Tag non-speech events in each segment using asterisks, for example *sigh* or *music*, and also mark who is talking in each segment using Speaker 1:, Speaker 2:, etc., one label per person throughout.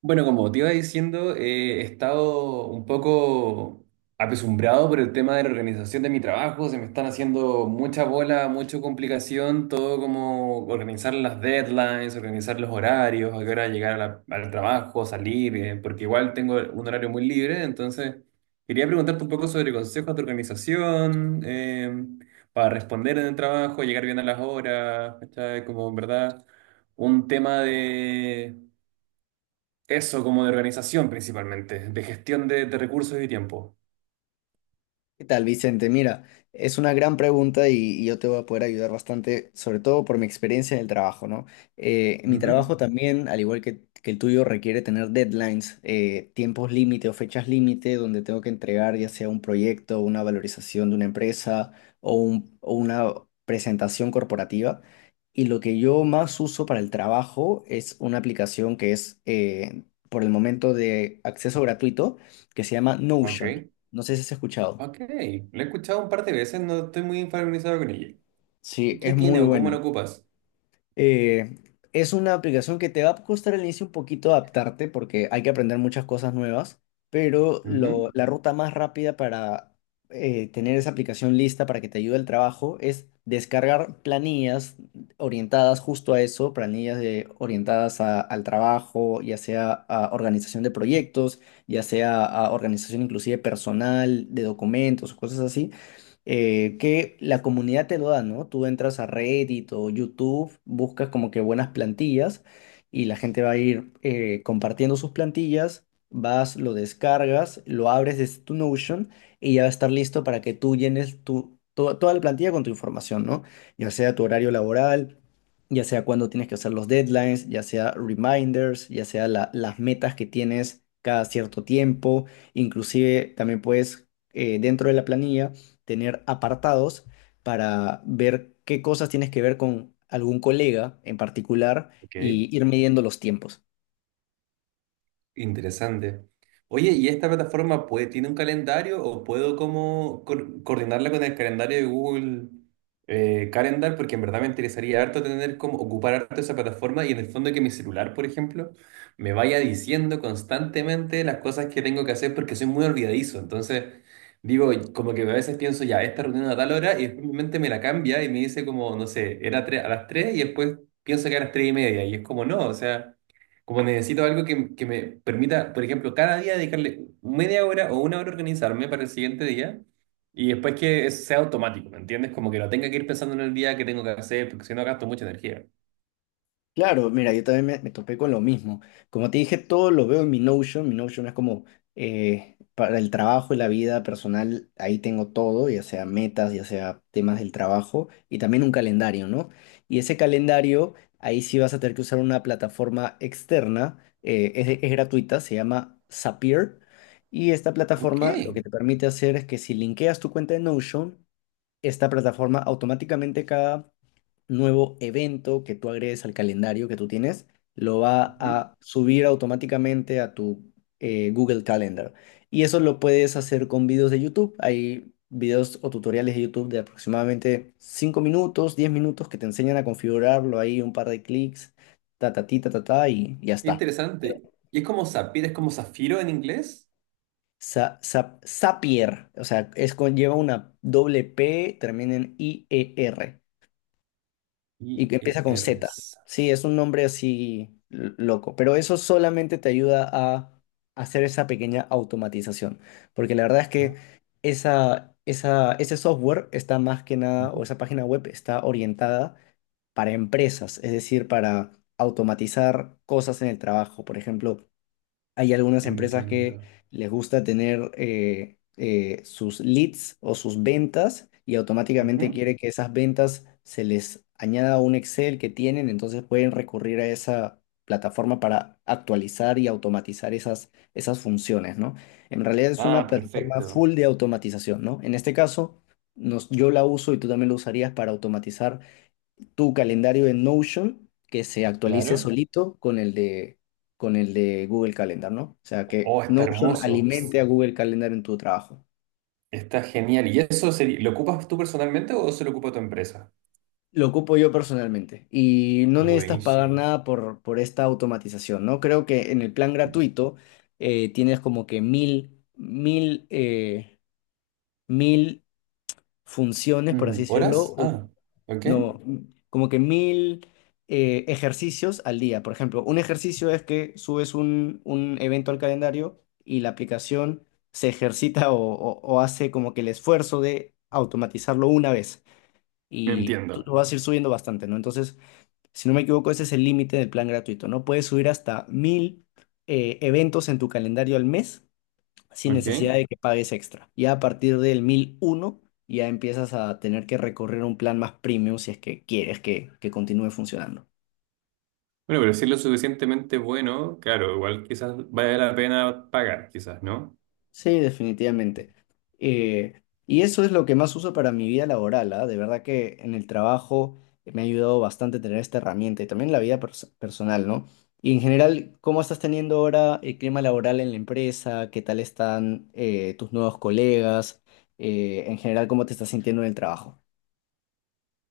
Speaker 1: Bueno, como te iba diciendo, he estado un poco apesumbrado por el tema de la organización de mi trabajo. Se me están haciendo mucha bola, mucha complicación, todo como organizar las deadlines, organizar los horarios, a qué hora llegar al trabajo, salir, porque igual tengo un horario muy libre. Entonces, quería preguntarte un poco sobre consejos de organización, para responder en el trabajo, llegar bien a las horas, ¿cachai? Como en verdad un tema eso como de organización principalmente, de gestión de recursos y tiempo.
Speaker 2: ¿Qué tal, Vicente? Mira, es una gran pregunta y yo te voy a poder ayudar bastante, sobre todo por mi experiencia en el trabajo, ¿no? Mi trabajo
Speaker 1: Ujú.
Speaker 2: también, al igual que el tuyo, requiere tener deadlines, tiempos límite o fechas límite donde tengo que entregar ya sea un proyecto, una valorización de una empresa o una presentación corporativa. Y lo que yo más uso para el trabajo es una aplicación que es por el momento de acceso gratuito que se llama
Speaker 1: Ok,
Speaker 2: Notion. No sé si has escuchado.
Speaker 1: ok. Lo he escuchado un par de veces, no estoy muy familiarizado con ella.
Speaker 2: Sí,
Speaker 1: ¿Qué
Speaker 2: es
Speaker 1: tiene
Speaker 2: muy
Speaker 1: o cómo lo
Speaker 2: buena.
Speaker 1: ocupas?
Speaker 2: Eh, es una aplicación que te va a costar al inicio un poquito adaptarte porque hay que aprender muchas cosas nuevas, pero lo,
Speaker 1: Ujú.
Speaker 2: la ruta más rápida para tener esa aplicación lista para que te ayude al trabajo es descargar planillas orientadas justo a eso, orientadas al trabajo, ya sea a organización de proyectos, ya sea a organización inclusive personal, de documentos, cosas así que la comunidad te lo da, ¿no? Tú entras a Reddit o YouTube, buscas como que buenas plantillas y la gente va a ir compartiendo sus plantillas, vas, lo descargas, lo abres desde tu Notion y ya va a estar listo para que tú llenes toda la plantilla con tu información, ¿no? Ya sea tu horario laboral. Ya sea cuando tienes que hacer los deadlines, ya sea reminders, ya sea las metas que tienes cada cierto tiempo, inclusive también puedes dentro de la planilla tener apartados para ver qué cosas tienes que ver con algún colega en particular
Speaker 1: Ok.
Speaker 2: y ir midiendo los tiempos.
Speaker 1: Interesante. Oye, ¿y esta plataforma puede, tiene un calendario o puedo como coordinarla con el calendario de Google Calendar? Porque en verdad me interesaría harto tener como ocupar harto esa plataforma y en el fondo que mi celular, por ejemplo, me vaya diciendo constantemente las cosas que tengo que hacer porque soy muy olvidadizo. Entonces, digo, como que a veces pienso ya, esta reunión a tal hora y después mi mente me la cambia y me dice como, no sé, a las 3 y después pienso que a las 3 y media y es como no, o sea. Como necesito algo que me permita, por ejemplo, cada día dedicarle media hora o una hora a organizarme para el siguiente día y después que sea automático, ¿me entiendes? Como que no tenga que ir pensando en el día que tengo que hacer, porque si no gasto mucha energía.
Speaker 2: Claro, mira, yo también me topé con lo mismo. Como te dije, todo lo veo en mi Notion. Mi Notion es como para el trabajo y la vida personal, ahí tengo todo, ya sea metas, ya sea temas del trabajo y también un calendario, ¿no? Y ese calendario, ahí sí vas a tener que usar una plataforma externa, es gratuita, se llama Zapier. Y esta
Speaker 1: Ok,
Speaker 2: plataforma lo que te permite hacer es que si linkeas tu cuenta de Notion, esta plataforma automáticamente cada nuevo evento que tú agregues al calendario que tú tienes, lo va
Speaker 1: ujú.
Speaker 2: a subir automáticamente a tu Google Calendar. Y eso lo puedes hacer con videos de YouTube. Hay videos o tutoriales de YouTube de aproximadamente 5 minutos, 10 minutos que te enseñan a configurarlo ahí, un par de clics, ta ta ti, ta ta ta y ya está.
Speaker 1: Interesante. ¿Y es como Zafir, es como zafiro en inglés?
Speaker 2: Zapier, o sea, es con, lleva una doble P, termina en I E r, y
Speaker 1: Y
Speaker 2: que empieza
Speaker 1: E
Speaker 2: con
Speaker 1: r
Speaker 2: Z.
Speaker 1: s.
Speaker 2: Sí, es un nombre así loco. Pero eso solamente te ayuda a hacer esa pequeña automatización. Porque la verdad es que ese software está más que nada, o
Speaker 1: Ujú.
Speaker 2: esa página web está orientada para empresas, es decir, para automatizar cosas en el trabajo. Por ejemplo, hay algunas empresas que
Speaker 1: Entiendo.
Speaker 2: les gusta tener sus leads o sus ventas y automáticamente
Speaker 1: Ujú.
Speaker 2: quiere que esas ventas se les añada a un Excel que tienen, entonces pueden recurrir a esa plataforma para actualizar y automatizar esas funciones, ¿no? En realidad es una
Speaker 1: Ah,
Speaker 2: plataforma
Speaker 1: perfecto.
Speaker 2: full de automatización, ¿no? En este caso, yo la uso y tú también lo usarías para automatizar tu calendario en Notion que se actualice
Speaker 1: Claro.
Speaker 2: solito con el de Google Calendar, ¿no? O sea, que
Speaker 1: Oh, está
Speaker 2: Notion
Speaker 1: hermoso.
Speaker 2: alimente a Google Calendar en tu trabajo.
Speaker 1: Está genial. ¿Y eso lo ocupas tú personalmente o se lo ocupa tu empresa?
Speaker 2: Lo ocupo yo personalmente y no necesitas pagar
Speaker 1: Buenísimo.
Speaker 2: nada por esta automatización, ¿no? Creo que en el plan gratuito tienes como que 1.000 funciones, por así
Speaker 1: Mm,
Speaker 2: decirlo,
Speaker 1: ¿horas?
Speaker 2: o
Speaker 1: Ah, ok.
Speaker 2: no, como que mil ejercicios al día. Por ejemplo, un ejercicio es que subes un evento al calendario y la aplicación se ejercita o hace como que el esfuerzo de automatizarlo una vez. Y tú
Speaker 1: Entiendo.
Speaker 2: tú vas a ir subiendo bastante, ¿no? Entonces, si no me equivoco, ese es el límite del plan gratuito, ¿no? Puedes subir hasta 1.000 eventos en tu calendario al mes sin
Speaker 1: Ok.
Speaker 2: necesidad de que pagues extra. Ya a partir del 1.001 ya empiezas a tener que recorrer un plan más premium si es que quieres que continúe funcionando.
Speaker 1: Bueno, pero si es lo suficientemente bueno, claro, igual quizás vale la pena pagar, quizás, ¿no?
Speaker 2: Sí, definitivamente. Y eso es lo que más uso para mi vida laboral, ¿ah? De verdad que en el trabajo me ha ayudado bastante tener esta herramienta y también en la vida personal, ¿no? Y en general, ¿cómo estás teniendo ahora el clima laboral en la empresa? ¿Qué tal están tus nuevos colegas? En general, ¿cómo te estás sintiendo en el trabajo?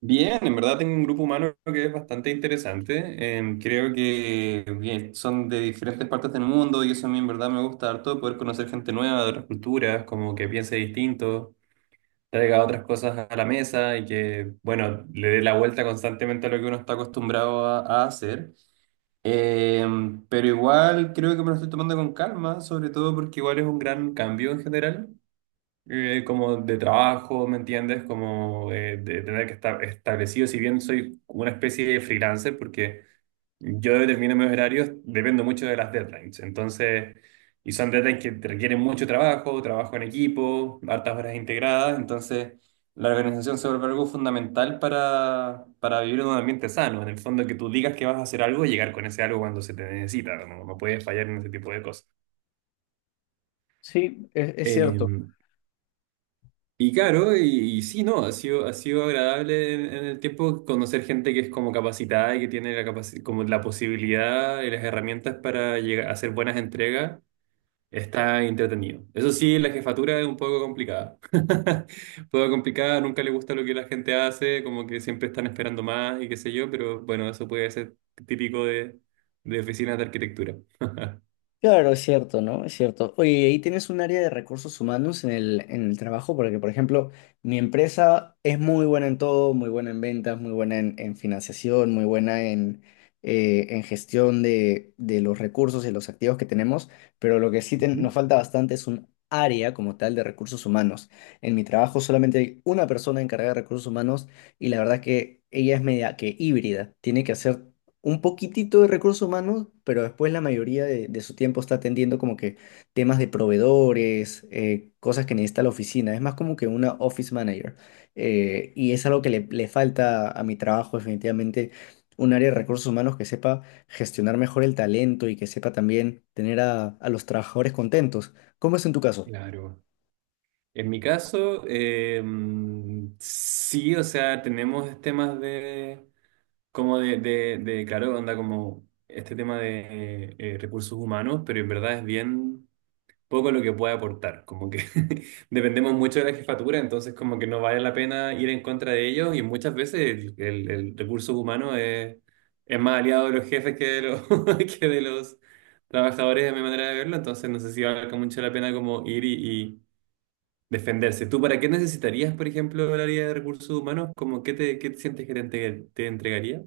Speaker 1: Bien, en verdad tengo un grupo humano que es bastante interesante. Creo que bien, son de diferentes partes del mundo y eso a mí en verdad me gusta harto, poder conocer gente nueva de otras culturas, como que piense distinto, traiga otras cosas a la mesa y que, bueno, le dé la vuelta constantemente a lo que uno está acostumbrado a hacer. Pero igual creo que me lo estoy tomando con calma, sobre todo porque igual es un gran cambio en general, como de trabajo, ¿me entiendes? Como de tener que estar establecido, si bien soy una especie de freelancer, porque yo determino mis horarios, dependo mucho de las deadlines. Entonces, y son deadlines que te requieren mucho trabajo, trabajo en equipo, hartas horas integradas. Entonces, la organización se vuelve algo fundamental para vivir en un ambiente sano. En el fondo, que tú digas que vas a hacer algo y llegar con ese algo cuando se te necesita. No, no puedes fallar en ese tipo de cosas.
Speaker 2: Sí, es
Speaker 1: Eh,
Speaker 2: cierto.
Speaker 1: Y claro, y sí, no, ha sido agradable en el tiempo conocer gente que es como capacitada y que tiene como la posibilidad y las herramientas para llegar a hacer buenas entregas, está entretenido. Eso sí, la jefatura es un poco complicada. *laughs* Un poco complicada, nunca le gusta lo que la gente hace, como que siempre están esperando más y qué sé yo, pero bueno, eso puede ser típico de, oficinas de arquitectura.
Speaker 2: Claro, es cierto, ¿no? Es cierto. Oye, ¿y ahí tienes un área de recursos humanos en en el trabajo? Porque, por ejemplo, mi empresa es muy buena en todo, muy buena en ventas, muy buena en financiación, muy buena en gestión de los recursos y los activos que tenemos, pero lo que sí
Speaker 1: Ujú.
Speaker 2: nos falta bastante es un área como tal de recursos humanos. En mi trabajo solamente hay una persona encargada de recursos humanos y la verdad que ella es media que híbrida. Tiene que hacer un poquitito de recursos humanos, pero después la mayoría de su tiempo está atendiendo como que temas de proveedores, cosas que necesita la oficina. Es más como que una office manager. Y es algo que le falta a mi trabajo, definitivamente, un área de recursos humanos que sepa gestionar mejor el talento y que sepa también tener a los trabajadores contentos. ¿Cómo es en tu caso?
Speaker 1: Claro. En mi caso, sí, o sea, tenemos temas de, como de, claro, onda como este tema de recursos humanos, pero en verdad es bien poco lo que puede aportar, como que *laughs* dependemos mucho de la jefatura, entonces como que no vale la pena ir en contra de ellos y muchas veces el recurso humano es más aliado de los jefes que de los, *laughs* que de los trabajadores, de mi manera de verlo, entonces no sé si valga mucho la pena como ir y y- defenderse. ¿Tú para qué necesitarías, por ejemplo, el área de recursos humanos? ¿Cómo qué te sientes que te entregaría?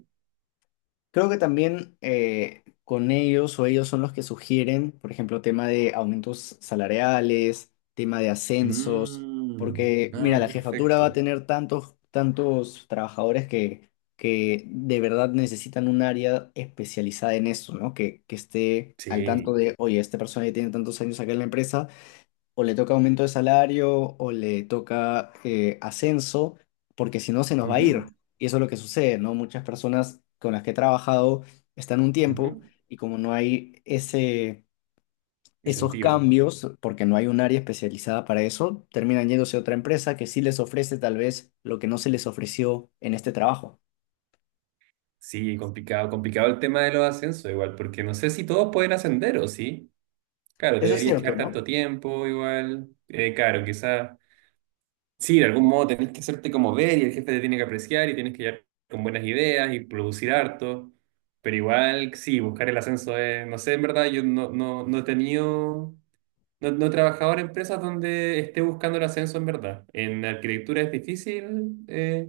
Speaker 2: Creo que también con ellos o ellos son los que sugieren, por ejemplo, tema de aumentos salariales, tema de ascensos,
Speaker 1: Mm,
Speaker 2: porque
Speaker 1: ah,
Speaker 2: mira, la jefatura va a
Speaker 1: perfecto.
Speaker 2: tener tantos trabajadores que de verdad necesitan un área especializada en eso, ¿no? Que esté al tanto
Speaker 1: Sí.
Speaker 2: de, oye, esta persona ya tiene tantos años acá en la empresa o le toca aumento de salario o le toca ascenso, porque si no se nos va a ir.
Speaker 1: Ujú,
Speaker 2: Y eso es lo que sucede, ¿no? Muchas personas con las que he trabajado están un tiempo
Speaker 1: ujú.
Speaker 2: y como no hay esos
Speaker 1: Incentivo.
Speaker 2: cambios, porque no hay un área especializada para eso, terminan yéndose a otra empresa que sí les ofrece tal vez lo que no se les ofreció en este trabajo.
Speaker 1: Sí, complicado, complicado el tema de los ascensos, igual, porque no sé si todos pueden ascender o sí. Claro,
Speaker 2: Eso es
Speaker 1: deberías
Speaker 2: cierto,
Speaker 1: quedar tanto
Speaker 2: ¿no?
Speaker 1: tiempo, igual. Claro, quizás. Sí, de algún modo tenés que hacerte como ver y el jefe te tiene que apreciar y tienes que llegar con buenas ideas y producir harto. Pero igual, sí, buscar el ascenso es, no sé, en verdad, yo no he tenido, no he trabajado en empresas donde esté buscando el ascenso en verdad. En arquitectura es difícil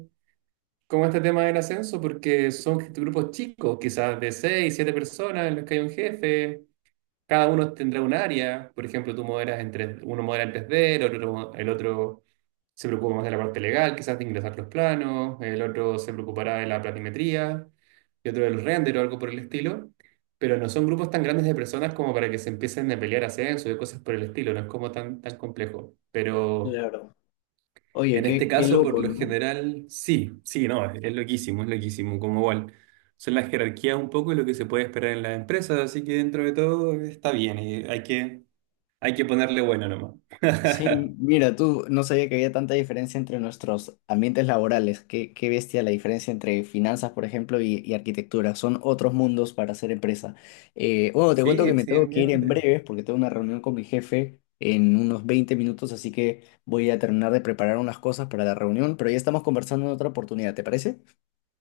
Speaker 1: como este tema del ascenso porque son grupos chicos, quizás de seis, siete personas en los que hay un jefe. Cada uno tendrá un área, por ejemplo, tú moderas en 3, uno modera en 3D, el otro se preocupa más de la parte legal, quizás de ingresar los planos, el otro se preocupará de la planimetría y otro del render o algo por el estilo, pero no son grupos tan grandes de personas como para que se empiecen a pelear ascenso y cosas por el estilo, no es como tan, tan complejo. Pero
Speaker 2: Claro. Oye,
Speaker 1: en este
Speaker 2: qué
Speaker 1: caso, por
Speaker 2: loco,
Speaker 1: lo
Speaker 2: ¿no?
Speaker 1: general, sí, sí, no, es loquísimo, es loquísimo, como igual. Son las jerarquías un poco y lo que se puede esperar en las empresas, así que dentro de todo está bien y hay que ponerle bueno nomás.
Speaker 2: Sí,
Speaker 1: *laughs*
Speaker 2: mira, tú no sabía que había tanta diferencia entre nuestros ambientes laborales. Qué bestia la diferencia entre finanzas, por ejemplo, y arquitectura. Son otros mundos para hacer empresa. Bueno, te
Speaker 1: Sí,
Speaker 2: cuento
Speaker 1: sí,
Speaker 2: que me tengo que ir en
Speaker 1: definitivamente.
Speaker 2: breves porque tengo una reunión con mi jefe en unos 20 minutos, así que voy a terminar de preparar unas cosas para la reunión, pero ya estamos conversando en otra oportunidad, ¿te parece?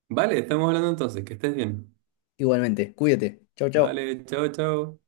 Speaker 1: Vale, estamos hablando entonces, que estés bien.
Speaker 2: Igualmente, cuídate. Chao, chao.
Speaker 1: Vale, chao, chao.